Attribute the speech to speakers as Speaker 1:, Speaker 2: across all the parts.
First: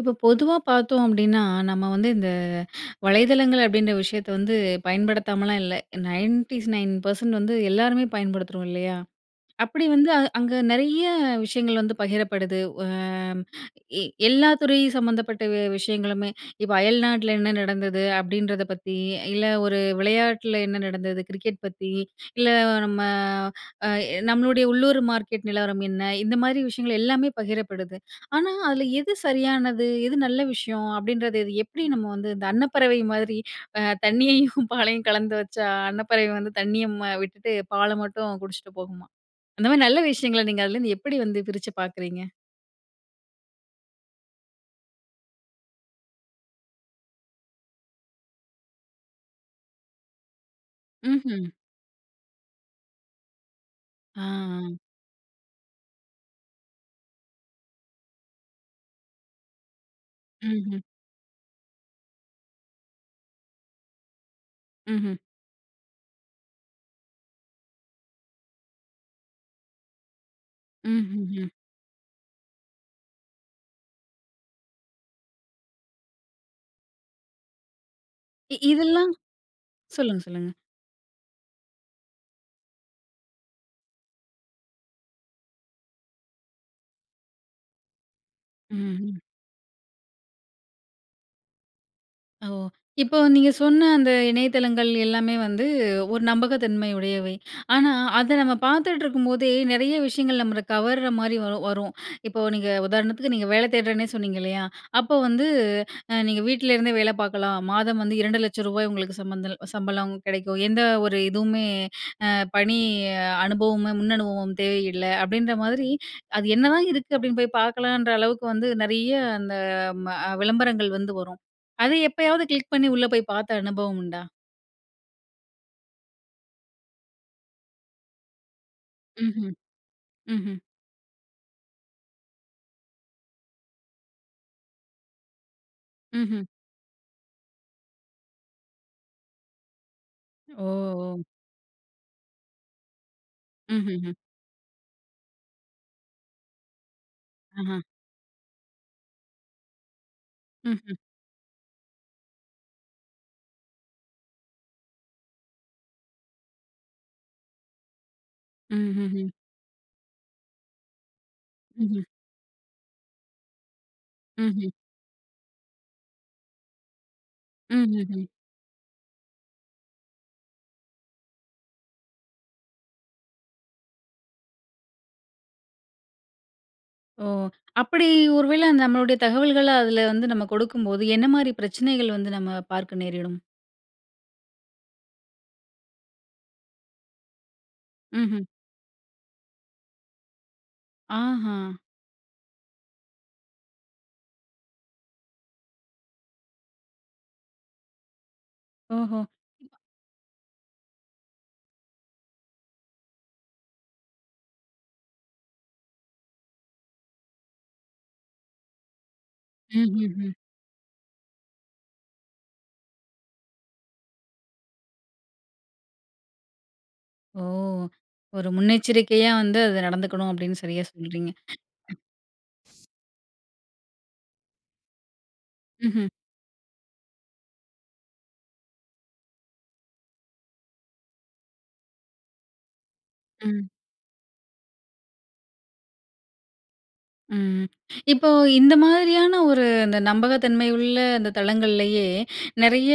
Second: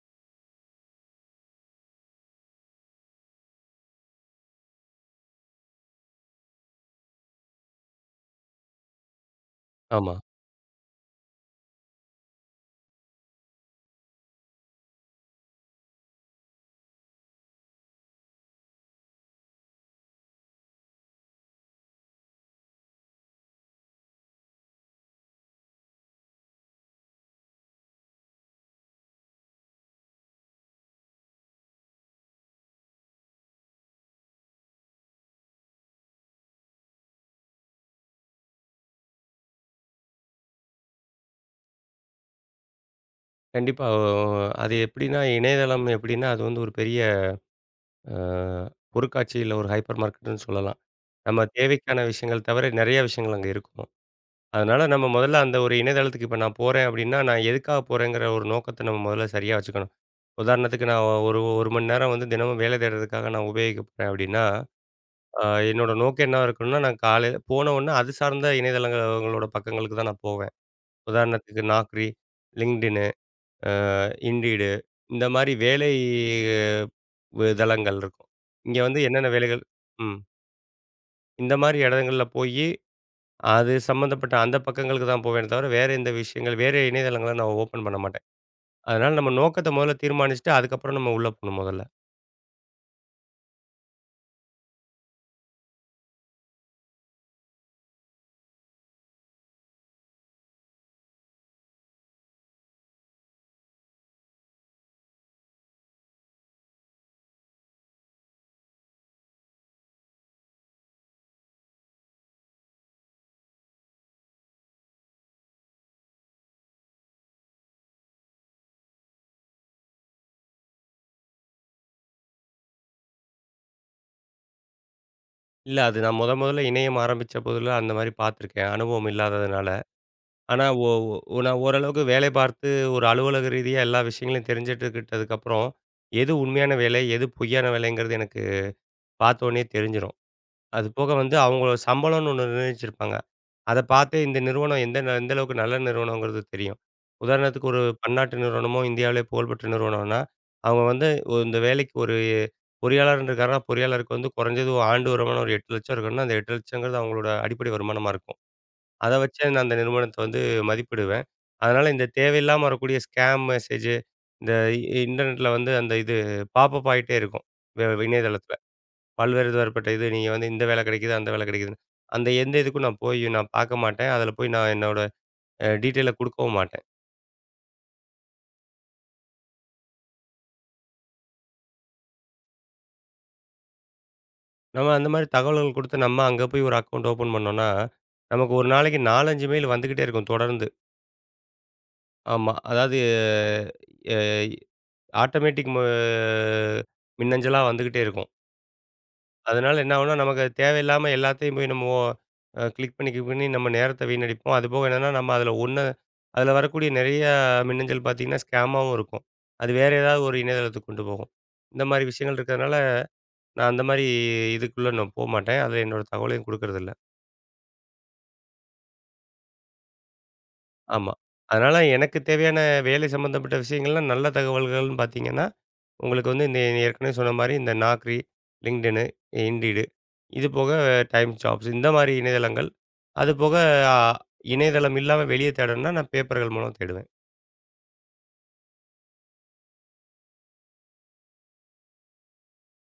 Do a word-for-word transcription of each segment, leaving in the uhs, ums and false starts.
Speaker 1: இப்ப பொதுவா பார்த்தோம் அப்படின்னா, நம்ம வந்து இந்த அ வலைதளங்கள் அப்படின்ற விஷயத்தை வந்து பயன்படுத்தாமலாம் இல்ல நைன்டிஸ் நைன் பர்சண்ட் வந்து எல்லாருமே பயன்படுத்துகிறோம் இல்லையா, அப்படி வந்து
Speaker 2: ஆமா.
Speaker 1: அங்க நிறைய விஷயங்கள் வந்து பகிரப்படுது. அ எ எல்லா துறை சம்பந்தப்பட்ட வி விஷயங்களுமே இப்போ அயல்நாட்டில என்ன நடந்தது அப்படின்றத பத்தி, இல்ல ஒரு விளையாட்டில என்ன நடந்தது. கிரிக்கெட் பத்தி, இல்ல நம்ம அ நம்மளுடைய உள்ளூர் மார்க்கெட் நிலவரம் என்ன இந்த மாரி விஷயங்கள் எல்லாமே பகிரப்படுது. ஆனா அதில எது சரியானது? எது நல்ல விஷயம். அப்படின்றது இது எப்படி நம்ம வந்து, இந்த அன்னப்பறவை மாதிரி தண்ணியையும் பாலையும் கலந்து வச்சா அன்னப்பறவை வந்து தண்ணியை ம்ட் விட்டுட்டு பாலை மட்டும் குடிச்சிட்டு போகுமாம். அந்த மாதிரி நல்ல விஷயங்களை நீங்க அதிலேருந்து எப்படி வந்து பிரிச்சு பார்க்குறீங்க?
Speaker 2: கண்டிப்பா, ஒ அது எப்படின்னா, இணையதளம் எப்படின்னா அது வந்து ஒரு பெரிய அ பொருட்காட்சி இல்லை ஒரு ஹைப்பர் மார்க்கெட்டுன்னு சொல்லலாம். நம்ம
Speaker 1: ம்ஹ்ம்
Speaker 2: தேவைக்கான விஷயங்கள் தவிர நிறைய விஷயங்கள் அங்க இருக்கும்.
Speaker 1: ஆ.
Speaker 2: அதனால நம்ம முதல்ல அந்த ஒரு இணையதளத்துக்கு இப்ப நான் போறேன் அப்படின்னா, நான் எதுக்காக போறேங்கிற ஒரு நோக்கத்தை நம்ம முதல்ல சரியா வச்சுக்கணும்.
Speaker 1: ம்ஹ்ம்.
Speaker 2: உதாரணத்துக்கு நான் ஒரு ஒரு மணி நேரம் வந்து தினமும் வேலை தேடுறதுக்காக நான் உபயோகிக்க போறேன் அப்படின்னா,
Speaker 1: ம்ஹ்ம்.
Speaker 2: அ என்னோட நோக்கம் என்ன இருக்கணும்னா, நான் காலையில போனவுடன அது சார்ந்த இணையதளங்களோட பக்கங்களுக்கு தான் நான் போவேன்.
Speaker 1: ம்ஹ்ஹ்ம்.
Speaker 2: உதாரணத்துக்கு Naukri, LinkedInனு, Indeed இந்த மாதிரி வேலை வ தளங்கள் இருக்கும்,
Speaker 1: இ
Speaker 2: இங்க வந்து
Speaker 1: இதெல்லாம்
Speaker 2: என்னென்ன வேலைகள் ம்.
Speaker 1: சொல்லுங்க சொல்லுங்க.
Speaker 2: இந்தமாரி எடங்கள்ல போயி, அது சம்மந்தப்பட்ட அந்த பக்கங்களுக்கு தான் போவேனே தவிர, வேற எந்த விஷயங்கள், வேற இணையதளங்கள நான் ஓப்பன் பண்ண மாட்டேன். அதனால
Speaker 1: ம்ஹ்ம்.
Speaker 2: நம்ம நோக்கத்த முதல தீர்மானிச்சிட்டு அதுக்கப்பறம் நம்ம உள்ள போணும் முதல்ல.
Speaker 1: ஓ! இப்போ நீங்க சொன்ன அந்த இணையதளங்கள் எல்லாமே வந்து ஒரு நம்பகத்தன்மை உடையவை. ஆனா, அத நம்ம பார்த்துட்டிருக்கும்போதே நெறைய விஷயங்கள் நம்மள கவர்றமாரி வ வரும். இப்ப நீங்க உதாரணத்துக்கு நீங்க வேலை தேடுறேன்னே சொன்னீங்க இல்லயா! அப்போ வந்து அ நீங்க வீட்ல இருந்தே வேலை பார்க்கலாம். மாதம் வந்து இரண்டு லட்ச ரூபாய் உங்களுக்கு சம்மந்தல் சம்பளம் கெடைக்கும். எந்த ஒரு இதுவுமே அ பணி அனுபவமும், முன்னனுபவமும் தேவையில்ல, அப்பிடின்ற மாதிரி அது என்னதான் இருக்கு அப்பிடின்னு போய் பார்க்கலன்ற அளவுக்கு வந்து நெறைய அந்த ம விளம்பரங்கள் வந்து வரும். அது எப்பயாவது கிளிக் பண்ணி உள்ளே போய் பார்த்த அனுபவம் உண்டா?
Speaker 2: இல்ல. அது நான் முதன் முதல்ல இணையம் ஆரம்பிச்ச போதில அந்தமாரி பார்த்துருக்கேன். அனுபவம்
Speaker 1: ம்ஹ்ம்,
Speaker 2: இல்லாததுனால.
Speaker 1: ம்ஹ்ம்.
Speaker 2: ஆனா, ஒ ஒ நான் ஓரளவுக்கு வேலை பார்த்து ஒரு அலுவலக ரீதியா எல்லா விஷயங்களையும் தெரிஞ்சிட்டுக்கிட்டதுக்கப்புறம், எது
Speaker 1: ம்ஹ்ம்.
Speaker 2: உண்மையான வேலை, எது பொய்யான வேலைங்கிறது எனக்கு பார்த்த உடனேயே தெரிஞ்சிரும்.
Speaker 1: ஓ!
Speaker 2: அதுபோக
Speaker 1: ஓ!
Speaker 2: வந்து அவுங்க சம்பளம்னு ஒன்னு நிர்ணயிச்சிருப்பாங்க. அத
Speaker 1: ம்ஹ்ஹ்ம்.
Speaker 2: பார்த்து இந்த நிறுவனம் எந்த எந்தளவுக்கு நல்ல நிறுவனம்ங்கிறது தெரியும். உதாரணத்துக்கு ஒரு
Speaker 1: ஆஹா!
Speaker 2: பன்னாட்டு நிறுவனமோ இந்தியாலயே புகழ்பெற்ற நிறுவனனா, அவுங்க
Speaker 1: ம்ஹ்ம்.
Speaker 2: வந்து உ இந்த வேலைக்கு ஒரு பொறியாளர்ன்னு இருக்காருன்னா, பொறியாளருக்கு வந்து கொறஞ்சது ஆண்டு வருமானம் ஒரு எட்டு லட்சம் இருக்கணுன்னா, அந்த எட்டு லட்சங்கிறது அவுங்களோட அடிப்படை வருமானமா இருக்கும். அத
Speaker 1: ம்ஹ்ஹ்ம்.
Speaker 2: வச்சு நான் அந்த நிறுவனத்த வந்து மதிப்பிடுவேன். அதனால
Speaker 1: ம்ஹ்ம்.
Speaker 2: இந்த தேவையில்லாம வரக்கக்கூடிய ஸ்கேம் மெசேஜ் இந்த
Speaker 1: ம்ஹ்ம்.
Speaker 2: இன்டர்நெட் ல வந்து அந்த இது பாப்பப் ஆகிட்டே இருக்கும். வே
Speaker 1: ம்ஹ்ஹ்ம்.
Speaker 2: இணையதளத்தில. பல்வேறு தரப்பட்ட இது நீங்க வந்து இந்த வேலை கெடைக்குது, அந்த வேலை கெடைக்குதுன்னு. அந்த எந்த இதுக்கும் நான் போய் நான் பார்க்க மாட்டேன். அதில போய் நான் என்னோட அ டீடெயில் அ குடுக்கவும் மாட்டேன்.
Speaker 1: ஓ! அப்படி ஒருவேளை நம்மளுடைய தகவல்கள்ல அதுல வந்து நம்ம குடுக்கும்போது என்ன மாரி பிரச்சனைகள் வந்து நம்ம பார்க்க நேரிடும்?
Speaker 2: நம்ம அந்த மாரி தகவல்கள் குடுத்து நம்ம அங்க போய் ஒரு அக்கவுண்ட் ஓப்பன் பண்ணோம்ன்னா,
Speaker 1: ம்ஹ்ம்.
Speaker 2: நமக்கு ஒரு நாளைக்கு நாலஞ்சு மெயில் வந்துகிட்டே இருக்கும் தொடர்ந்து.
Speaker 1: ஆஹா.
Speaker 2: ஆமா. அதாவது, யய் ஆட்டோமேட்டிக் மொ மின்னஞ்சலா வந்துகிட்டே இருக்கும்.
Speaker 1: ஓஹோ!
Speaker 2: அதனால என்ன ஆகும்ன்னா, நமக்கு அது தேவையில்லாம எல்லாத்தையும் போய் நம்மோ அ கிளிக் பண்ணி, கிளிக் பண்ணி நம்ம நேரத்தை வீணடிப்போம். அதுபோக என்னன்னா, நம்ம அதுல ஒண்ணு, அதுல வரக்கூடிய நெறைய மின்னஞ்சல் பாத்தீங்கன்னா, ஸ்கேமாவும் இருக்கும். அது வேறு ஏதாவது
Speaker 1: ம்ஹ்ஹும்.
Speaker 2: ஒரு இணையதளத்துக்கு கொண்டு போகும். இந்த மாரி விஷயங்கள் இருக்கிறனால, நான் அந்த மாரி இதுக்குள்ள நான் போகமாட்டேன். அதுல என்னோட தகவலையும் குடுக்குறதில்ல.
Speaker 1: ஓ! ஒரு முன்னெச்சரிக்கையா வந்து அத நடந்துக்கணும். அப்படீன்னு சரியா
Speaker 2: ஆமா.
Speaker 1: சொல்கிறீங்க.
Speaker 2: அதனால எனக்கு தேவையான வேலை சம்மந்தப்பட்ட விஷயங்கள்லாம் நல்ல தகவல்கள்ன்னு பாத்தீங்கன்னா,
Speaker 1: ம்ஹ்ம்.
Speaker 2: உங்களுக்கு வந்து இந்த ஏற்கனவே சொன்ன மாரி இந்த Naukri, LinkedInனு, Indeed, இது போக TimesJobs இந்த மாரி இணையதளங்கள். அது போக
Speaker 1: ம்.
Speaker 2: அ இணையதளம் இல்லாம வெளிய தேடணும்ன்னா நான் பேப்பர்கள் மூலம் தேடுவேன்.
Speaker 1: ம். இப்போ, இந்த மாதிரியான ஒரு இந்த நம்பகத்தன்மை உள்ள அந்த தளங்கள்லேயே நெறைய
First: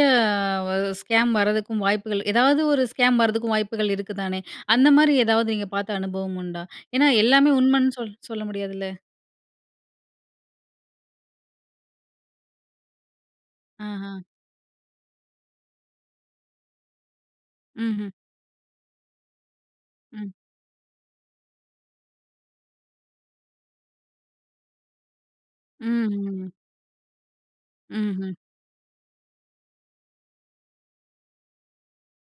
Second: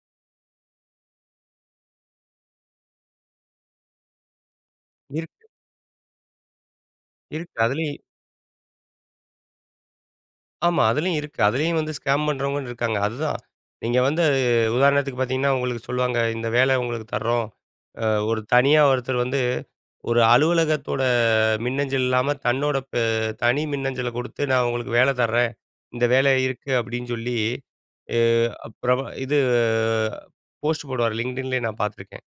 Speaker 1: வ ஸ்கேம் வரதுக்கும் வாய்ப்புகள், ஏதாவது ஒரு ஸ்கேம் வரதுக்கும் வாய்ப்புகள் இருக்குதானே. அந்த மாரி
Speaker 2: இருக்கு.
Speaker 1: ஏதாவது நீங்க பார்த்த அனுபவம் உண்டா? ஏன்னா, எல்லாமே
Speaker 2: இருக்கு. அதுல
Speaker 1: உண்மைன்னு
Speaker 2: இ
Speaker 1: சொல் சொல்ல முடியாதுல்ல.
Speaker 2: ஆமா. அதிலேயும் இருக்கு. அதுலேயும் வந்து ஸ்கேம் பண்றவங்க இருக்காங்க. அதுதான் நீங்க
Speaker 1: ஆஹ.
Speaker 2: வந்து அது உதாரணத்துக்கு பார்த்தீங்கன்னா, உங்களுக்கு சொல்லுவாங்க இந்த வேலை உங்களுக்கு தர்றோம். அ
Speaker 1: ம்ஹ்ம்.
Speaker 2: ஒரு தனியா ஒருத்தர் வந்து ஒரு
Speaker 1: ம்.
Speaker 2: அலுவலகத்தோட மின்னஞ்சல் இல்லாமல் தன்னோட பெ தனி மின்னஞ்சலை குடுத்து, நான் உங்களுக்கு வேலை தர்றேன். இந்த வேலை
Speaker 1: ம்ஹ்ஹ்ம்.
Speaker 2: இருக்கு அப்டின்னு சொல்லி, எ
Speaker 1: ம்ஹ்ம்.
Speaker 2: அப் பிரெப இது போஸ்ட் போடுவார் LinkedInலயே நான் பார்த்துருக்கேன்.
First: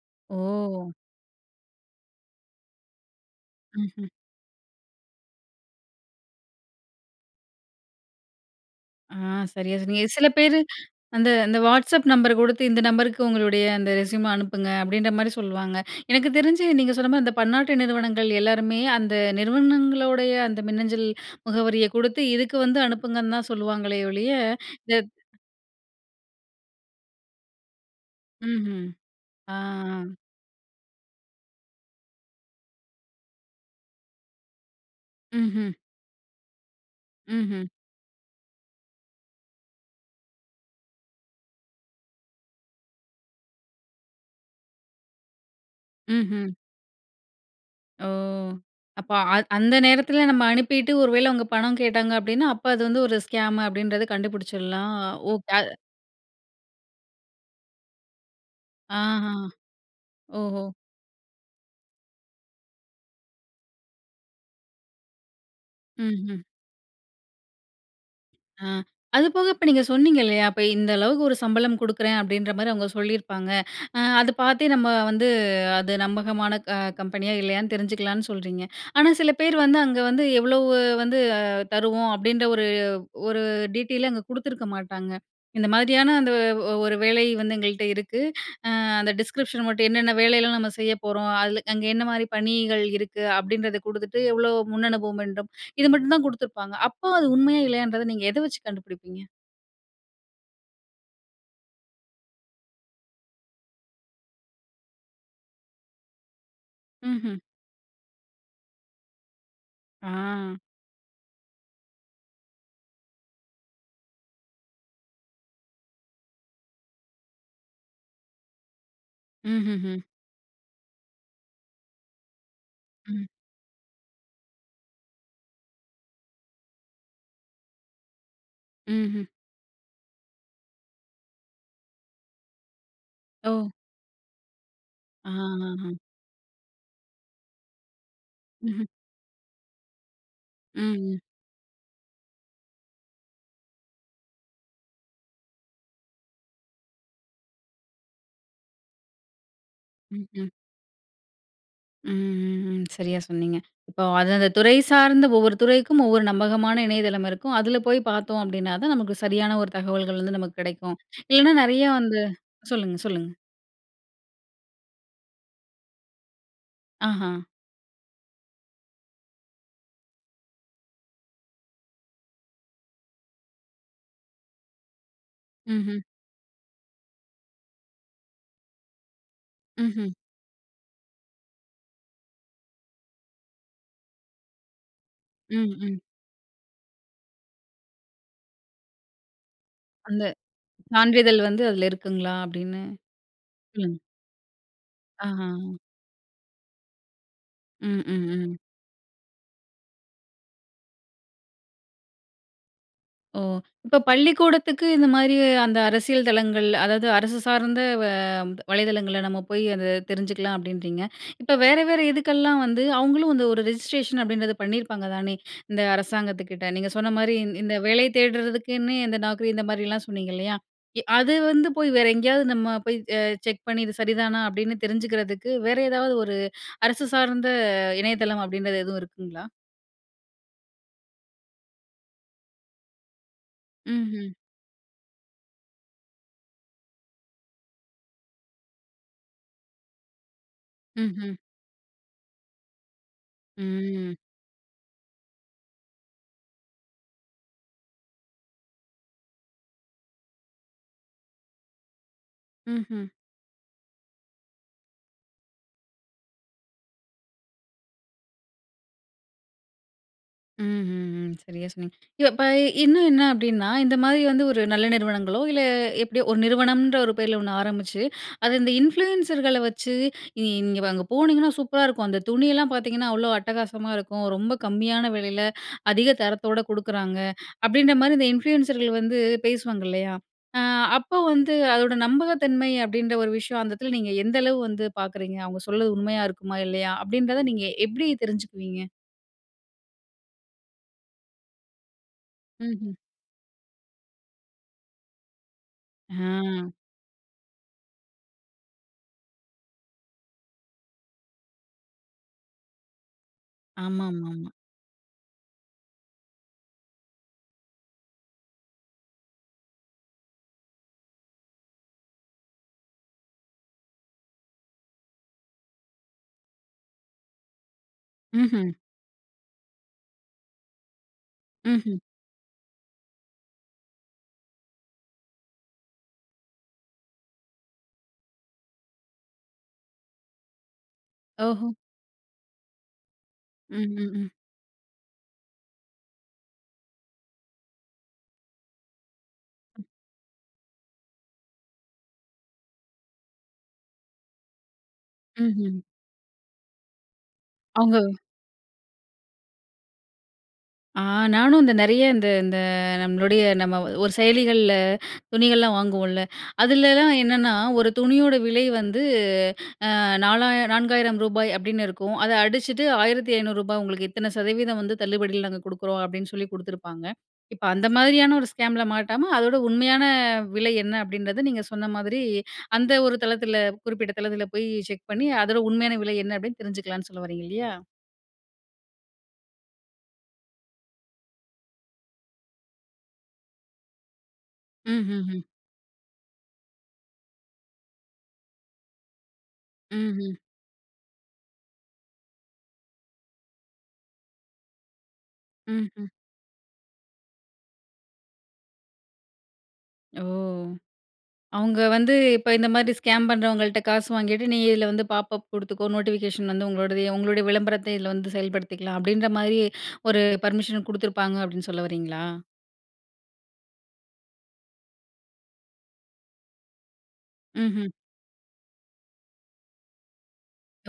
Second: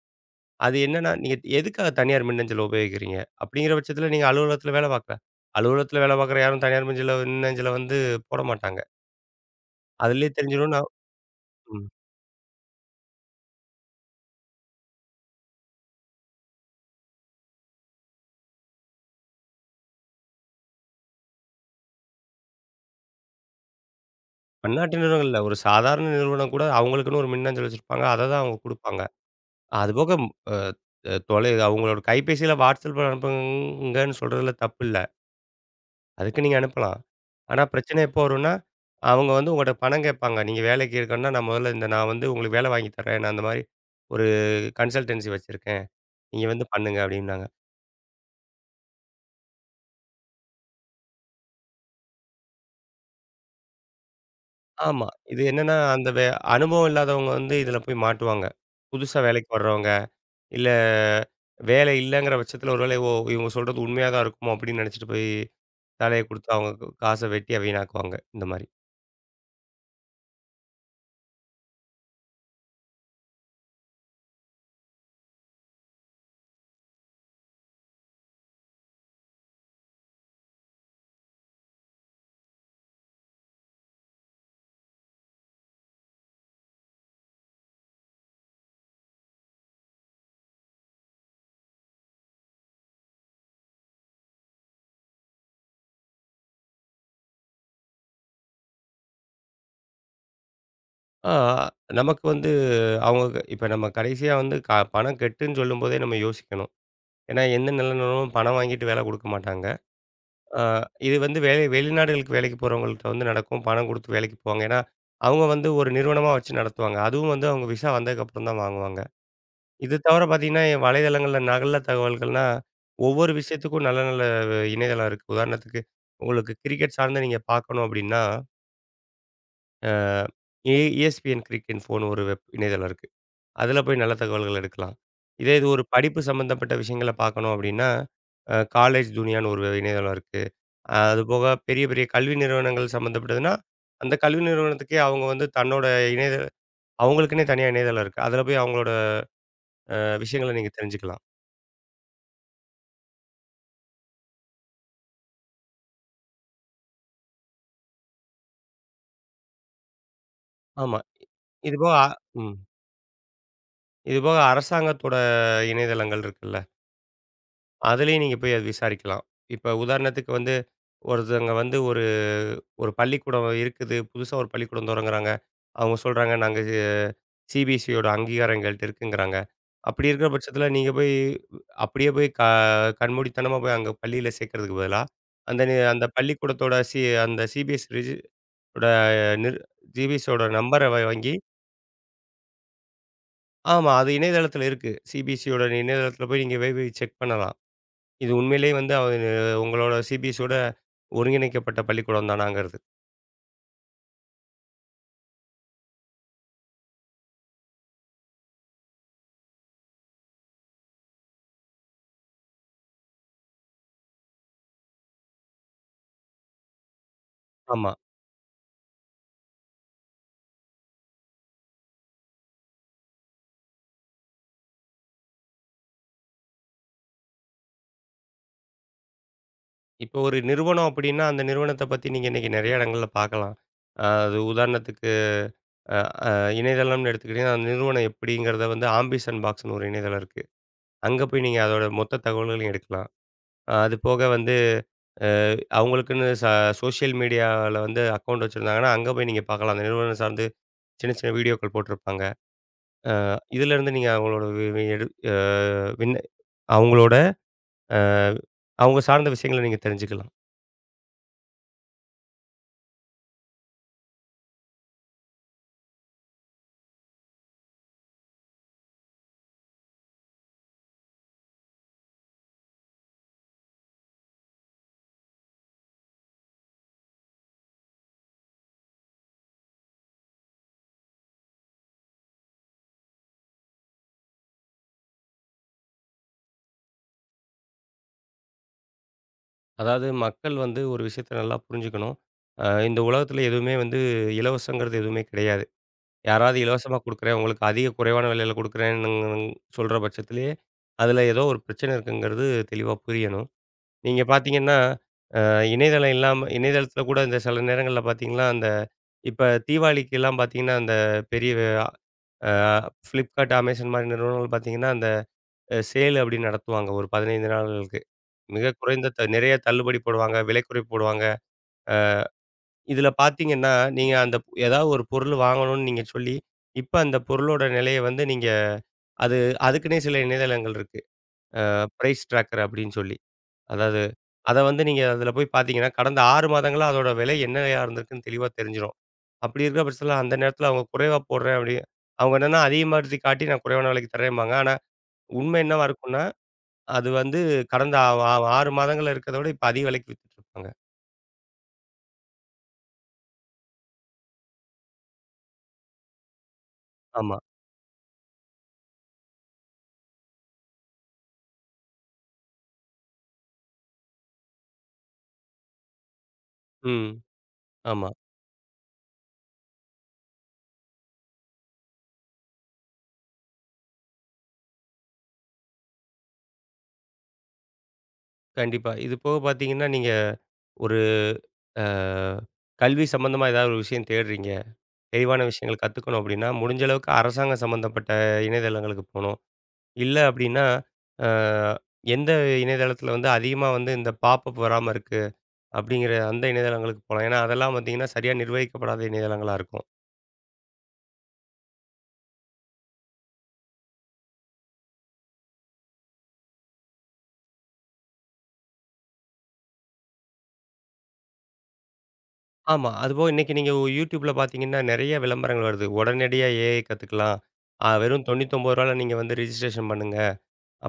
Speaker 2: அது
Speaker 1: ஓ!
Speaker 2: என்னன்னா நீ நீங்க எதுக்காக தனியார் மின்னஞ்சலை உபயோகிக்கிறீங்க? அப்படிங்கிற பட்சத்தில
Speaker 1: ம்ஹ்ம்.
Speaker 2: நீங்க அலுவலகத்தில வேலை பார்க்குற, அலுவலகத்தில் வேலை பார்க்குற யாரும் தனியார் மஞ்சல மின்னஞ்சலை வந்து போட மாட்டாங்க.
Speaker 1: ஆ சரியா சொன்னீங்க. சில
Speaker 2: அதிலேயே
Speaker 1: பேரு
Speaker 2: தெரிஞ்சிரும். ந
Speaker 1: அந்த அந்த
Speaker 2: ம்.
Speaker 1: Whatsapp நம்பர் குடுத்து, இந்த நம்பருக்கு உங்களுடைய அந்த ரெஸ்யூம் அனுப்புங்க அப்படின்ற மாதிரி சொல்லுவாங்க. எனக்கு தெரிஞ்சு நீங்க சொன்ன மாரி அந்த பன்னாட்டு நிறுவனங்கள் எல்லாருமே அந்த நிறுவனங்களோடைய அந்த மின்னஞ்சல் முகவரிய குடுத்து இதுக்கு வந்து அனுப்புங்கன்னு தான் சொல்லுவாங்களே ஒழிய இந்த
Speaker 2: பன்னாட்டு நிறுவனங்கள் இல்ல. ஒரு சாதாரண நிறுவனம் கூட அவுங்களுக்குன்னு ஒரு மின்னஞ்சல் வச்சிருப்பாங்க. அததான் அவுங்க
Speaker 1: ம்ஹம்.
Speaker 2: குடுப்பாங்க
Speaker 1: ஆ.
Speaker 2: அதுபோக அ. ம் அ தொலை அவங்களோட கைபேசியில Whatsappல அனுப்புங்கன்னு சொல்றதுல தப்பில்ல.
Speaker 1: ம்ஹம்.
Speaker 2: அதுக்கு நீங்க அனுப்பலாம். ஆனா
Speaker 1: ம்ஹ்ம்.
Speaker 2: பிரச்சனை எப்போ வரும்னா, அவுங்க வந்து உங்கட்ட பணம் கேட்பாங்க. நீங்க வேலைக்கு இருக்கணும்ன்னா நான் மொதல்ல இந்த நான் வந்து உங்களுக்கு வேலை வாங்கித் தர்றேன், நான் இந்த மாதிரி ஒரு கன்சல்டன்சி வச்சுருக்கேன், நீங்க
Speaker 1: ம்ஹம்.
Speaker 2: வந்து பண்ணுங்க அப்டின்னாங்க.
Speaker 1: ஓ! அப்போ, அந் அந்த நேரத்தில நம்ம அனுப்பிட்டு ஒரு வேளை அவங்க பணம் கேட்டாங்க அப்படின்னா, அப்போ அது வந்து ஒரு ஸ்கேம் அப்படின்றத கண்டுபிடிச்சிடலாம்.
Speaker 2: ஆமா.
Speaker 1: ஓ!
Speaker 2: இது
Speaker 1: அது
Speaker 2: என்னென்னா அந்த வ அனுபவம் இல்லாதவங்க வந்து இதில போய் மாட்டுவாங்க. புதுசா
Speaker 1: ஆஹா.
Speaker 2: வேலைக்கு வர்றவுங்க
Speaker 1: ஓஹோ!
Speaker 2: இல்ல, வேலை இல்லைங்கிற பட்சத்தில ஒரு வேளை ஓ! இவங்க சொல்றது உண்மையா தான் இருக்குமோ அப்டின்னு நினைச்சிட்டு போய் வேலையை
Speaker 1: ம்ஹம்.
Speaker 2: கொடுத்து அவங்க காசை வெட்டி வீணாக்குவாங்க, இந்த மாரி.
Speaker 1: ஆ. அது போக இப்ப நீங்க சொன்னீங்க இல்லையா, அப்ப இந்த அளவுக்கு ஒரு சம்பளம் கொடுக்குறேன் அப்படின்ற மாதிரி அவங்க சொல்லியிருப்பாங்க. அ அது பார்த்தே நம்ம வந்து அது நம்பகமான அ கம்பெனியா இல்லையான்னு தெரிஞ்சுக்கலான்னு சொல்றீங்க. ஆனா சில பேர் வந்து அங்க வந்து எவ்வளோ வந்து தருவோம் அப்படின்ற ஒரு, ஒரு டிடெய்லே அங்க குடுத்துருக்க மாட்டாங்க. இந்த மாதிரியான அந்த ஒரு வேலை வந்து எங்கள்ட்ட இருக்கு. அ அந்த டிஸ்க்ரிப்ஷன் மட்டும் என்னென்ன வேலைலாம் நம்ம செய்ய போறோம். அதில அங்க என்ன மாதிரி பணிகள் இருக்கு அப்படின்றத கொடுத்துட்டு எவ்ளோ முன்னனுபவம் வேண்டும் இது மட்டும் தான் குடுத்துருப்பாங்க. அப்போ அது உண்மையா இல்லையன்றத நீங்க எதை வச்சு கண்டுபுடிப்பீங்க?
Speaker 2: ஆ நமக்கு வந்து அவங்க இப்போ நம்ம கடைசியா வந்து க பணம் கட்டுன்னு சொல்லும்போதே நம்ம யோசிக்கணும்.
Speaker 1: ம்ஹ்ம்.
Speaker 2: ஏன்னா, எந்த நிறுவனமும் பணம் வாங்கிட்டு வேலை குடுக்க மாட்டாங்க.
Speaker 1: ஆ.
Speaker 2: ஆ. இது வந்து வேலை வெளிநாடுகளுக்கு வேலைக்கு போகிறவங்கள்கிட்ட வந்து நடக்கும். பணம் கொடுத்து வேலைக்கு போவாங்க. ஏன்னா, அவங்க வந்து ஒரு நிறுவனமா வச்சு நடத்துவாங்க. அதுவும் வந்து அவங்க விசா வந்ததுக்கப்புறம் தான் வாங்குவாங்க. இது
Speaker 1: ம்ஹ்ஹ்ம்.
Speaker 2: தவர பாத்தீங்கன்னா வலைதளங்கள்ல நகல தகவல்கள்லாம்
Speaker 1: ம்.
Speaker 2: ஒவ்வொரு விஷயத்துக்கும் நல்ல நல்ல இணையதளம் இருக்கு. உதாரணத்துக்கு உங்களுக்கு கிரிக்கெட் சார்ந்த நீங்க பார்க்கணும் அப்படின்னா
Speaker 1: ம்ஹ்ம்.
Speaker 2: அ ESPNcricinfoனு ஒரு வெப் இணையதளம் இருக்கு.
Speaker 1: ஓ!
Speaker 2: அதுல போய் நல்ல தகவல்கள் எடுக்கலாம். இதே இது ஒரு
Speaker 1: அஹாஹாஹ்ம்.
Speaker 2: படிப்பு சம்மந்தப்பட்ட விஷயங்களை பார்க்கணும் அப்படீன்னா, அ
Speaker 1: ம்ஹ்ம்.
Speaker 2: college Juniorன்னு ஒரு இணையதளம் இருக்கு.
Speaker 1: ம்ஹ்ம்.
Speaker 2: அதுபோக பெரிய, பெரிய கல்வி நிறுவனங்கள் சம்மந்தப்பட்டதுன்னா, அந்த கல்வி நிறுவனத்துக்கே அவங்க வந்து தன்னோட இணைய அவங்களுக்குன்னே தனியா இணையதளம் இருக்கு. அதுல போய் அவங்களோட அ
Speaker 1: ம்ஹ்ம்.
Speaker 2: விஷயங்களை நீங்க தெரிஞ்சுக்கலாம்.
Speaker 1: ம்ஹ்ஹ்ம். சரியா சொன்னீங்க. இப்போ அது அந்த துறை சார்ந்த ஒவ்வொரு துறைக்கும், ஒவ்வொரு நம்பகமான இணையதளம் இருக்கும். அதுல போய் பாத்தோம் அப்படீன்னா தான், நமக்கு சரியான ஒரு தகவல்கள் வந்து நமக்கு கெடைக்கும்.
Speaker 2: ஆமா.
Speaker 1: இல்லைன்னா,
Speaker 2: இது
Speaker 1: நெறைய
Speaker 2: போக
Speaker 1: வந்து
Speaker 2: ம்.
Speaker 1: சொல்லுங்க, சொல்லுங்க.
Speaker 2: இதுபோக அரசாங்கத்தோட இணையதளங்கள் இருக்குல்ல!
Speaker 1: ஆஹா.
Speaker 2: அதிலேயும் நீங்க போய் அதை விசாரிக்கலாம். இப்ப உதாரணத்துக்கு வந்து, ஒருத்தவங்க வந்து ஒரு ஒரு பள்ளிக்கூடம் இருக்குது. புதுசா ஒரு பள்ளிக்கூடம் தொடங்குறாங்க. அவங்க
Speaker 1: ம்ஹ்ம்.
Speaker 2: சொல்றாங்க நாங்க இது CBSEயோட அங்கீகாரம் எங்கள்ட்ட இருக்குங்கறாங்க. அப்படி
Speaker 1: ம்ஹ்ம்.
Speaker 2: இருக்கிற பட்சத்தில, நீங்க போய் அப்படியே போய் க கண்மூடித்தனமா போய் அங்க பள்ளியில சேர்க்கிறதுக்கு பதிலா, அந்த
Speaker 1: ம்.
Speaker 2: இது
Speaker 1: ம்.
Speaker 2: அந்த பள்ளிக்கூடத்தோட சி அந்த CBSE ரிஜி ஓட நிர்
Speaker 1: அந்த
Speaker 2: CBSE ஓட நம்பரை வா வாங்கி
Speaker 1: சான்றிதழ் வந்து அதுல இருக்குங்களா? அப்படீன்னு
Speaker 2: ஆமா.
Speaker 1: ம்.
Speaker 2: அது இணையதளத்தில இருக்கு.
Speaker 1: ஆஹா.
Speaker 2: CBSEயோட இணையதளத்தில போய் நீங்க போய், போய் செக் பண்ணலாம்.
Speaker 1: ம். ம்.
Speaker 2: இது
Speaker 1: ம்.
Speaker 2: உண்மையிலே வந்து இது உங்களோட CBSEயோட ஒருங்கிணைக்கப்பட்ட பள்ளிக்கூடம் தானாங்கிறது.
Speaker 1: ஓ! இப்ப பள்ளிக்கூடத்துக்கு இந்தமாரி அந்த அரசியல் தளங்கள், அதாவது அரசு சார்ந்த வ வலைதளங்கள்ல நம்ம போய் அத தெரிஞ்சுக்கலாம் அப்பிடின்றீங்க. இப்போ வேற வேற இதுக்கெல்லாம் வந்து, அவுங்களும் வந்து ஒரு ரெஜிஸ்ட்ரேஷன் அப்பிடின்றது பண்ணியிருப்பாங்க தானே! இந்த அரசாங்கத்துக்கிட்ட. நீங்க சொன்னமாரி இந் இந்த
Speaker 2: ஆமா.
Speaker 1: வேலை தேடுறதுக்குன்னு இந்த Naukri இந்தமாரிலாம் சொன்னீங்க இல்லையா? எ அது வந்து போய் வேற எங்கேயாவது நம்ம போய் அ செக் பண்ணி இது சரிதானா? அப்பிடின்னு தெரிஞ்சுக்கிறதுக்கு வேற ஏதாவது ஒரு அரசு சார்ந்த இணையதளம் அப்பிடின்றது எதுவும் இருக்குங்களா?
Speaker 2: இப்போ ஒரு நிறுவனம் அப்பிடின்னா, அந்த நிறுவனத்த பத்தி நீங்க இன்னக்கி நிறையா இடங்கள்ல பார்க்கலாம். அ
Speaker 1: ம்ஹ்ம்.
Speaker 2: அது உதாரணத்துக்கு, அ, அ இணையதளம்னு எடுத்துக்கிட்டீங்கன்னா, அந்த நிறுவனம் எப்பிடிங்கிறத வந்து ஆம்பிஷன் பாக்ஸ்னு ஒரு இணையதளம் இருக்கு. அங்கே
Speaker 1: ம்ஹ்ம்.
Speaker 2: போய் நீங்க அதோட மொத்த தகவல்களையும் எடுக்கலாம். அது
Speaker 1: ம்.
Speaker 2: போக வந்து, அ, அவுங்களுக்குன்னு ச சோஷியல் மீடியால வந்து அக்கவுண்ட் வச்சிருந்தாங்கன்னா, அங்க போய் நீங்க பார்க்கலாம். அந்த நிறுவனம் சார்ந்து சின்ன சின்ன வீடியோக்கள் போட்டிருப்பாங்க.
Speaker 1: ம்ஹ்ம்.
Speaker 2: அ இதுலேருந்து நீங்க அவுங்களோட வி [unintelligible] வின் அவுங்களோட அ அவங்க சார்ந்த விஷயங்கள நீங்க தெரிஞ்சுக்கலாம்.
Speaker 1: ம்ஹ்ஹ்ம். சரியாக சொன்னீங்க. இப்போ ப இன்னும் என்ன அப்பிடின்னா, இந்தமாரி வந்து ஒரு நல்ல நிறுவனங்களோ இல்ல எப்படியோ ஒரு நிறுவனம்ன்ற ஒரு பேர்ல ஒண்ணு ஆரம்பிச்சு, அது இந்த இன்ஃப்ளூயன்சர்கள வச்சு, நீங்க அங்க போனீங்கன்னா சூப்பரா இருக்கும். அந்த துணியெல்லாம் பார்த்தீங்கன்னா அவ்ளோ அட்டகாசமா இருக்கும். ரொம்ப கம்மியான விலையில அதிக தரத்தோட குடுக்குறாங்க. அப்பிடின்ற மாரி இந்த இன்ஃப்ளூயன்சர்கள் வந்து பேசுவாங்க இல்லையா? ஆ, அப்போ வந்து அதோட நம்பகத்தன்மை அப்பிடின்ற ஒரு விஷயம் அந்த இடத்தில நீங்க எந்த அளவு வந்து பார்க்குறீங்க, அவுங்க சொல்றது உண்மையா இருக்குமா? இல்லையா? அப்பிடின்றத நீங்க எப்பிடி தெரிஞ்சுக்குவீங்க?
Speaker 2: அதாவது மக்கள் வந்து ஒரு விஷயத்த நல்லா புரிஞ்சுக்கணும். அ
Speaker 1: ம்ஹ்ம்.
Speaker 2: இந்த உலகத்தில எதுவுமே வந்து இலவசங்கிறது எதுவுமே கெடையாது. யாராவது
Speaker 1: அ.
Speaker 2: இலவசமா குடுக்குறேன் உங்களுக்கு அதிக குறைவான விலையில கொடுக்குறேன்னு சொல்ற பட்சத்திலேயே, அதில ஏதோ ஒரு பிரச்சனை இருக்குங்கிறது தெளிவா புரியணும்.
Speaker 1: ஆமா,
Speaker 2: நீங்க
Speaker 1: ஆமா, ஆமா.
Speaker 2: பார்த்தீங்கன்னா அ இணையதளம் இல்லாம இணையதளத்தில கூட இந்த சில நேரங்கள்ல பார்த்தீங்கன்னா, அந்த இப்ப தீபாவளிக்கெல்லாம் பார்த்தீங்கன்னா அந்த பெரிய, அ Flipkart, Amazon மாரி நிறுவனங்கள் பார்த்தீங்கன்னா, அந்த அ சேல் அப்பிடின்னு நடத்துவாங்க ஒரு பதினைந்து நாள்களுக்கு.
Speaker 1: ம்ஹ்ம்.
Speaker 2: மிக குறைந்த த நெறைய தள்ளுபடி போடுவாங்க. விலைக்குறைப்பு போடுவாங்க. ஆ
Speaker 1: ம்ஹ்ம்.
Speaker 2: இதில பார்த்தீங்கன்னா, நீங்க அந்த எதாவது ஒரு பொருள் வாங்கணுன்னு நீங்க சொல்லி, இப்ப அந்த பொருளோட நெலைய வந்து நீங்க அது அதுக்கின்னே சில இணையதளங்கள் இருக்கு.
Speaker 1: ஓஹோ!
Speaker 2: அ பிரைஸ் ட்ராக்கர் அப்பிடின்னு சொல்லி.
Speaker 1: ம்ஹ்ம்,
Speaker 2: அதாவது
Speaker 1: ம்.
Speaker 2: அத வந்து நீங்க அதில போய் பார்த்தீங்கன்னா, கடந்த ஆறு மாதங்களா அதோட வெலை என்னையா இருந்திருக்குன்னு தெளிவா தெரிஞ்சிரும். அப்படி இருக்கிற பட்சத்துல அந்த நேரத்தில அவுங்க குறைவா போடுறேன் அப்பிடி அவுங்க என்னன்னா, அதிகமா [unintelligible] காட்டி நான் குறைவான வெலைக்கு தரேம்பாங்க. ஆனாஉண்மை
Speaker 1: ம்ஹ்ம்.
Speaker 2: என்னவா இருக்குன்னா, அது வந்து கடந்த
Speaker 1: அவங்க
Speaker 2: வ வ ஆறு மாதங்கள்ல இருக்கிறத விட, இப்ப அதிக வெலைக்கு வித்துட்டுருப்பாங்க.
Speaker 1: ஆ நானும் இந்த நெறைய இந்த, இந்த நம்மளுடைய நம்ம ஒரு செயலிகள்ல, துணிகள்லாம் வாங்குவோன்ல, அதுலலாம்
Speaker 2: ஆமா.
Speaker 1: என்னன்னா ஒரு துணியோட விலை வந்து, ஆ நாலா நான்காயிரம் ரூபாய் அப்பிடின்னு இருக்கும். அத அடிச்சிட்டு ஆயிரத்து ஐநூறு ரூபாய் உங்களுக்கு இத்தன சதவீதம் வந்து தள்ளுபடில நாங்க குடுக்குறோம் அப்பிடின்னு சொல்லி குடுத்துருப்பாங்க.
Speaker 2: ம்.
Speaker 1: இப்ப அந்த
Speaker 2: ஆமா.
Speaker 1: மாதிரியான ஒரு ஸ்கேம் ல மாட்டாம அதோட உண்மையான விலை என்ன அப்பிடின்றத, நீங்க சொன்ன மாதிரி அந்த ஒரு தளத்தில குறிப்பிட்ட தளத்தில போய் செக் பண்ணி, அதோட உண்மையான விலை என்ன அப்பிடின்னு தெரிஞ்சுக்கலான்னு சொல்ல வரீங்க இல்லயா!
Speaker 2: கண்டிப்பா. இது போக பார்த்தீங்கன்னா நீங்க, ஒரு அ கல்வி சம்பந்தமா எதாவது ஒரு விஷயம் தேடுறீங்க.
Speaker 1: ம், ம், ம்.
Speaker 2: தெளிவான விஷயங்கள் கத்துக்கணும் அப்பிடின்னா, முடிஞ்ச அளவுக்கு அரசாங்கம் சம்மந்தப்பட்ட இணையதளங்களுக்கு போணும். இல்ல
Speaker 1: ம்ஹ்ம்.
Speaker 2: அப்பிடின்னா, அ எந்த இணையதளத்தில வந்து அதிகமா வந்து இந்த பாப்பப் வராம இருக்கு,
Speaker 1: ம், ம்.
Speaker 2: அப்பிடிங்கிற அந்த இணையதளங்களுக்கு போலாம். ஏன்னா, அதெல்லாம் பார்த்தீங்கன்னா சரியா நிர்வகிக்கப்படாத இணையதளங்களா இருக்கும்.
Speaker 1: ஓ! அவுங்க வந்து இப்ப இந்தமாரி ஸ்கேம் பண்ணுறவங்கள்ட்ட காசு வாங்கிட்டு, நீங்க இதில வந்து பாப்பப் குடுத்துக்கோ, நோட்டிஃபிகேஷன் வந்து உங்களோடது, உங்களுடைய விளம்பரத்த இதில வந்து செயல்படுத்திக்கலாம். அப்பிடின்றமாரி ஒரு பர்மிஷன் கொடுத்துருப்பாங்க, அப்பிடின்னு சொல்ல வரீங்களா?
Speaker 2: ஆமா. அதுபோக இன்னக்கி நீங்க YouTube ல பார்த்தீங்கன்னா, நிறைய விளம்பரங்கள் வருது. உடனடியாக AI கததுக்கலாம். அ
Speaker 1: ம்ஹ்ம்.
Speaker 2: வெறும் தொன்னுத்தி ஒன்பது ரூபாய் ல நீங்க வந்து ரிஜிஸ்ட்ரேஷன் பண்ணுங்க.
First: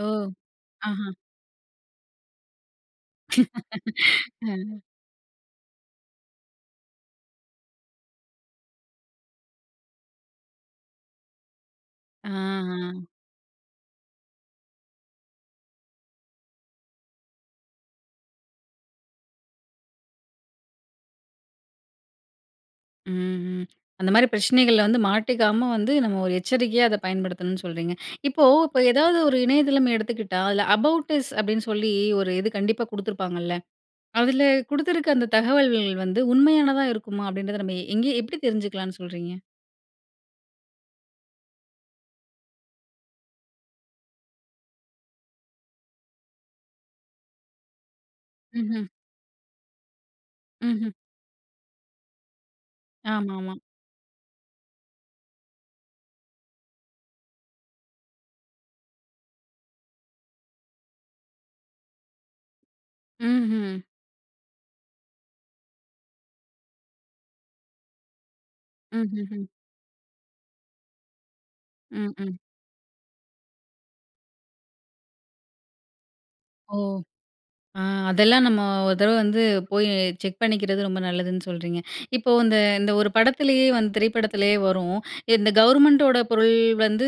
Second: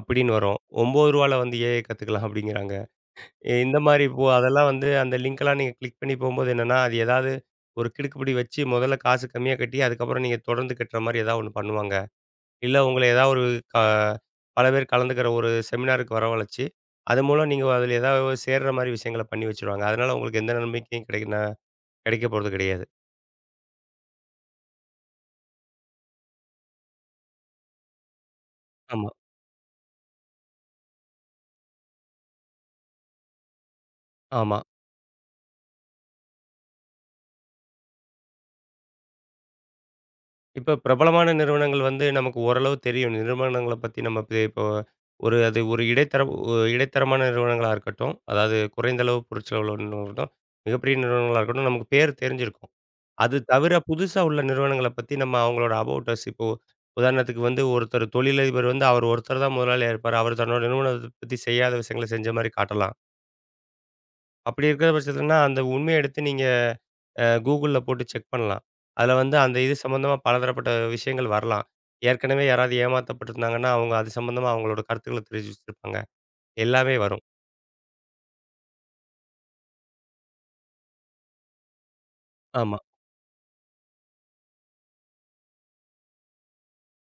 Speaker 1: ஓ!
Speaker 2: வரும்.
Speaker 1: ஆஹா!
Speaker 2: ஒன்பது ரூபாய் ல வந்து AI கத்துக்கலாம் அப்பிடிங்கிறாங்க. இ இந்தமாரி இப்போ
Speaker 1: ஆ.
Speaker 2: அதெல்லாம் வந்து அந்த லிங்க் எல்லாம் நீங்க கிளிக் பண்ணி போம்போது என்னன்னா, அது ஏதாவது ஒரு கிடுக்குப்பிடி வச்சு முதல்ல காசு கம்மியா கட்டி, அதுக்கப்பறம் நீங்க தொடர்ந்து கட்றமாரி ஏதாவது ஒன்னு பண்ணுவாங்க. இல்ல
Speaker 1: ஆஹ.
Speaker 2: உங்கள ஏதாவது ஒரு க பல பேர் கலந்துக்கிற ஒரு செமினாருக்கு வரவழச்சி அது மூலம் நீங்க அதில ஏதாவது சேர்றமாரி விஷயங்கள பண்ணி வச்சிருவாங்க. அதனால உங்களுக்கு எந்த நம்பிக்கைக்கும் கிடைக்கனா கிடைக்கப் போறது கிடையாது.
Speaker 1: ம்ஹ்ம். அந்தமாரி பிரச்சனைகள்ல வந்து மாட்டிக்காம வந்து நம்ம ஒரு எச்சரிக்கையா அத பயன்படுத்தணும்னு சொல்றீங்க. இப்போ, இப்ப
Speaker 2: ஆமா.
Speaker 1: எதாவது ஒரு இணையதளம் எடுத்துக்கிட்டா, அதில அபௌட் அஸ் அப்பிடின்னு சொல்லி ஒரு இது கண்டிப்பா குடுத்துருப்பாங்கல்ல. அதில
Speaker 2: ஆமா.
Speaker 1: குடுத்துருக்க அந்த தகவல்கள் வந்து உண்மையானதா இருக்குமா? அப்பிடின்றத நம்ம எங்கே எப்பிடி தெரிஞ்சுக்கலான்னு சொல்றீங்க?
Speaker 2: இப்ப பிரபலமான நிறுவனங்கள் வந்து நமக்கு ஓரளவு தெரியும். நிறுவனங்கள பத்தி நம்ம இப்பயே இப்போ ஒரு அது ஒரு இடைத்தர ஒ இடைத்தரமான நிறுவனங்களா இருக்கட்டும். அதாவது
Speaker 1: ம்ஹ்ம்.
Speaker 2: குறைந்த அளவு பொருட்செலவில உள்ள நிறுவடம்.
Speaker 1: ம்ஹ்ம்.
Speaker 2: மிகப்பெரிய நிறுவனங்களா இருக்கட்டும், நமக்கு பேரு தெரிஞ்சிருக்கும். அது
Speaker 1: ஆமாமாம்.
Speaker 2: தவிர, புதுசா உள்ள நிறுவனங்கள பத்தி, நம்ம அவங்களோட அபௌட் அஸ், இப்போ உதாரணத்துக்கு வந்து, ஒருத்தரு தொழிலதிபரு வந்து, அவர் ஒருத்தரு தான் முதலாளியா இருப்பாரு. அவரு தன்னோட நிறுவனத்த பத்தி, செய்யாத விஷயங்கள, செஞ்ச மாரி காட்டலாம்.
Speaker 1: ம்ஹ்ம்.
Speaker 2: அப்படி இருக்கிற பட்சத்துலன்னா, அந்த உண்மையை எடுத்து, நீங்க அ Googleல போட்டு செக் பண்ணலாம். அதுல வந்து,
Speaker 1: ம்ஹ்ஹ்ம்.
Speaker 2: அந்த இது சம்மந்தமா பலதரப்பட்ட விஷயங்கள் வரலாம்.
Speaker 1: ம். ம்.
Speaker 2: ஏற்கனவே யாராவது ஏமாத்தப்பட்டிருந்தாங்கன்னா, அவங்க அது சம்மந்தமா, அவங்களோட கருத்துக்கள தெரிவிச்சுச்சிருப்பாங்க.
Speaker 1: ஓ!
Speaker 2: எல்லாமே வரும்.
Speaker 1: அ அதெல்லாம் நம்ம ஒரு தடவை வந்து போய் செக் பண்ணிக்கிறது, ரொம்ப நல்லதுன்னு சொல்றீங்க. இப்போ அந்த
Speaker 2: ஆமா.
Speaker 1: அந்த ஒரு படத்திலேயே வந்து திரைப்படத்திலேயே வரும். இந்த கவர்மெண்டோட பொருள் வந்து,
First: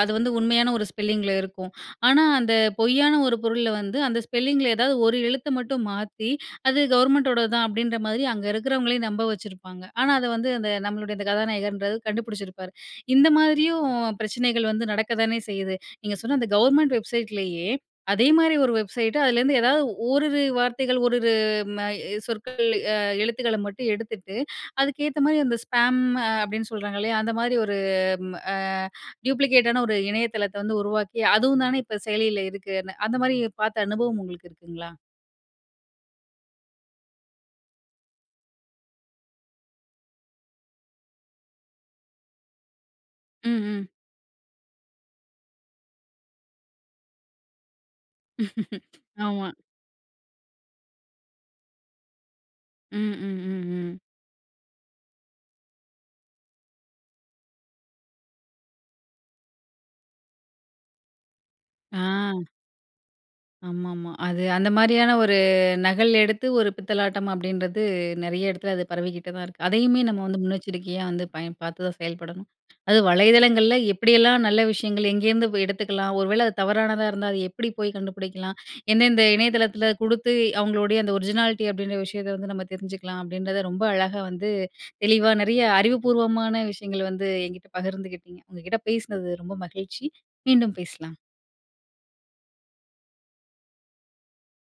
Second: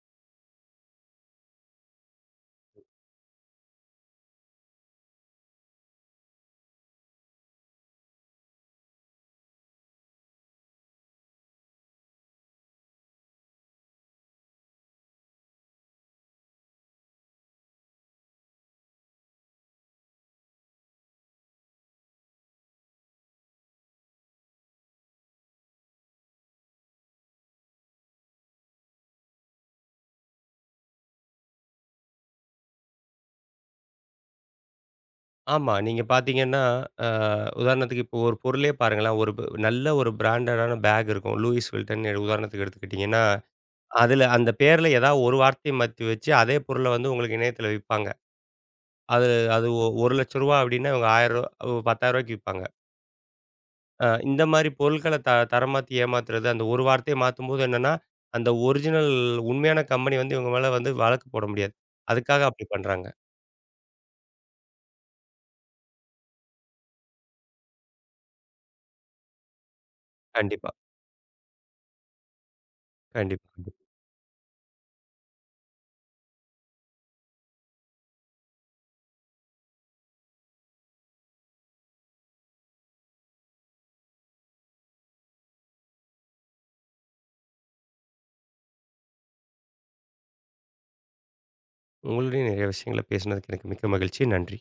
Speaker 1: அது வந்து உண்மையான ஒரு ஸ்பெல்லிங்கில இருக்கும். ஆனா, அந்த பொய்யான ஒரு பொருள்ல வந்து, அந்த ஸ்பெல்லிங்கில ஏதாவது ஒரு எழுத்தை மட்டும் மாத்தி, அது கவர்மெண்ட்டோடது தான். அப்படீன்ற மாதிரி அங்க இருக்கிறவங்களையும் நம்ப வச்சிருப்பாங்க. ஆனா, அதை வந்து அந்த நம்மளுடைய இந்த கதாநாயகர்ன்றது கண்டுபுடிச்சிருப்பாரு. இந்த மாதிரியும் பிரச்சனைகள் வந்து நடக்கத்தானே செய்யுது. நீங்க சொன்ன அந்த கவர்மெண்ட் வெப்சைட்லேயே, அதே மாரி ஒரு வெப்சைட்டு. அதுலேருந்து ஏதாவது ஓரிரு வார்த்தைகள், ஓரிரு ம சொற்கள், அ எழுத்துக்கள மட்டும் எடுத்துட்டு, அதுக்கு ஏத்த மாதிரி அந்த ஸ்பேம் அப்படீன்னு சொல்றாங்கல்லையா, அந்த மாரி ஒரு ம் அ டூயூப்ளிகேட்டான ஒரு இணையதளத்தை வந்து உருவாக்கி, அதுவும் தான இப்ப செயலியில இருக்குன்னு, அந்த மாரி பார்த்த அனுபவம் உங்களுக்கு இருக்குங்களா?
Speaker 2: ஆமா. நீங்க பார்த்தீங்கன்னா, ஆ உதாரணத்துக்கு இப்போ ஒரு பொருளே பாருங்களேன்! ஒரு ப் நல்ல ஒரு பிராண்டட் ஆன பேக் இருக்கும். "லூயிஸ் வில்டன்" உதாரணத்துக்கு எடுத்துக்கிட்டிங்கன்னா,
Speaker 1: ம், ம்.
Speaker 2: அதில அந்த பேருல ஏதாவது ஒரு வார்த்தைய மாத்தி வச்சு அதே பொருள வந்து உங்களுக்கு இணையத்துல விப்பாங்க. அது,
Speaker 1: ஆமா.
Speaker 2: அது ஒரு லட்சரூபா அப்பிடின்னா இவுங்க ஆயிரரூபா உ பத்தாயிரரூபாய்க்கு விப்பாங்க.
Speaker 1: ம், ம், ம், ம்.
Speaker 2: ஆ இந்தமாரி பொருட்கள த தரமாத்தி ஏமாத்துறது அந்த ஒரு வார்த்தைய மாத்தும்போது என்னன்னா, அந்த ஒரிஜினல் உண்மையான கம்பெனி வந்து இவங்க மேல வந்து வழக்கு போட முடியாது.
Speaker 1: ஆ.
Speaker 2: அதுக்காக அப்பிடி பண்றாங்க.
Speaker 1: ஆமா, ஆமா. அது அந்த மாரியான ஒரு நகல் எடுத்து ஒரு பித்தலாட்டம் அப்பிடின்றது நெறைய இடத்துல அது பரவிக்கிட்டு தான் இருக்கு. அதையுமே நம்ம வந்து
Speaker 2: கண்டிப்பா.
Speaker 1: முன்னெச்சரிக்கையா வந்து பயன் பார்த்து தான் செயல்படணும். அது
Speaker 2: கண்டிப்பா.
Speaker 1: வலைதளங்கள்ல எப்படியெல்லாம் நல்ல விஷயங்கள் எங்கேருந்து எடுத்துக்கலாம், ஒரு வேள அது தவறானதா இருந்தா அது எப்பிடி போய் கண்டுபிடிக்கலாம், எந்தெந்த இணையதளத்துல குடுத்து அவுங்களுடைய அந்த ஒரிஜினாலிட்டி அப்பிடின்ற விஷயத்த வந்து நம்ம தெரிஞ்சுக்கலாம், அப்பிடின்றத ரொம்ப அழகா வந்து தெளிவா நெறைய அறிவுபூர்வமான விஷயங்கள் வந்து என்கிட்ட பகிர்ந்துக்கிட்டீங்க. உங்க கிட்ட பேசுனது ரொம்ப மகிழ்ச்சி. மீண்டும் பேசலாம்.
Speaker 2: உங்களோட நெறைய விஷயங்கள பேசுனதுக்கு எனக்கு மிக்க மகிழ்ச்சி. நன்றி.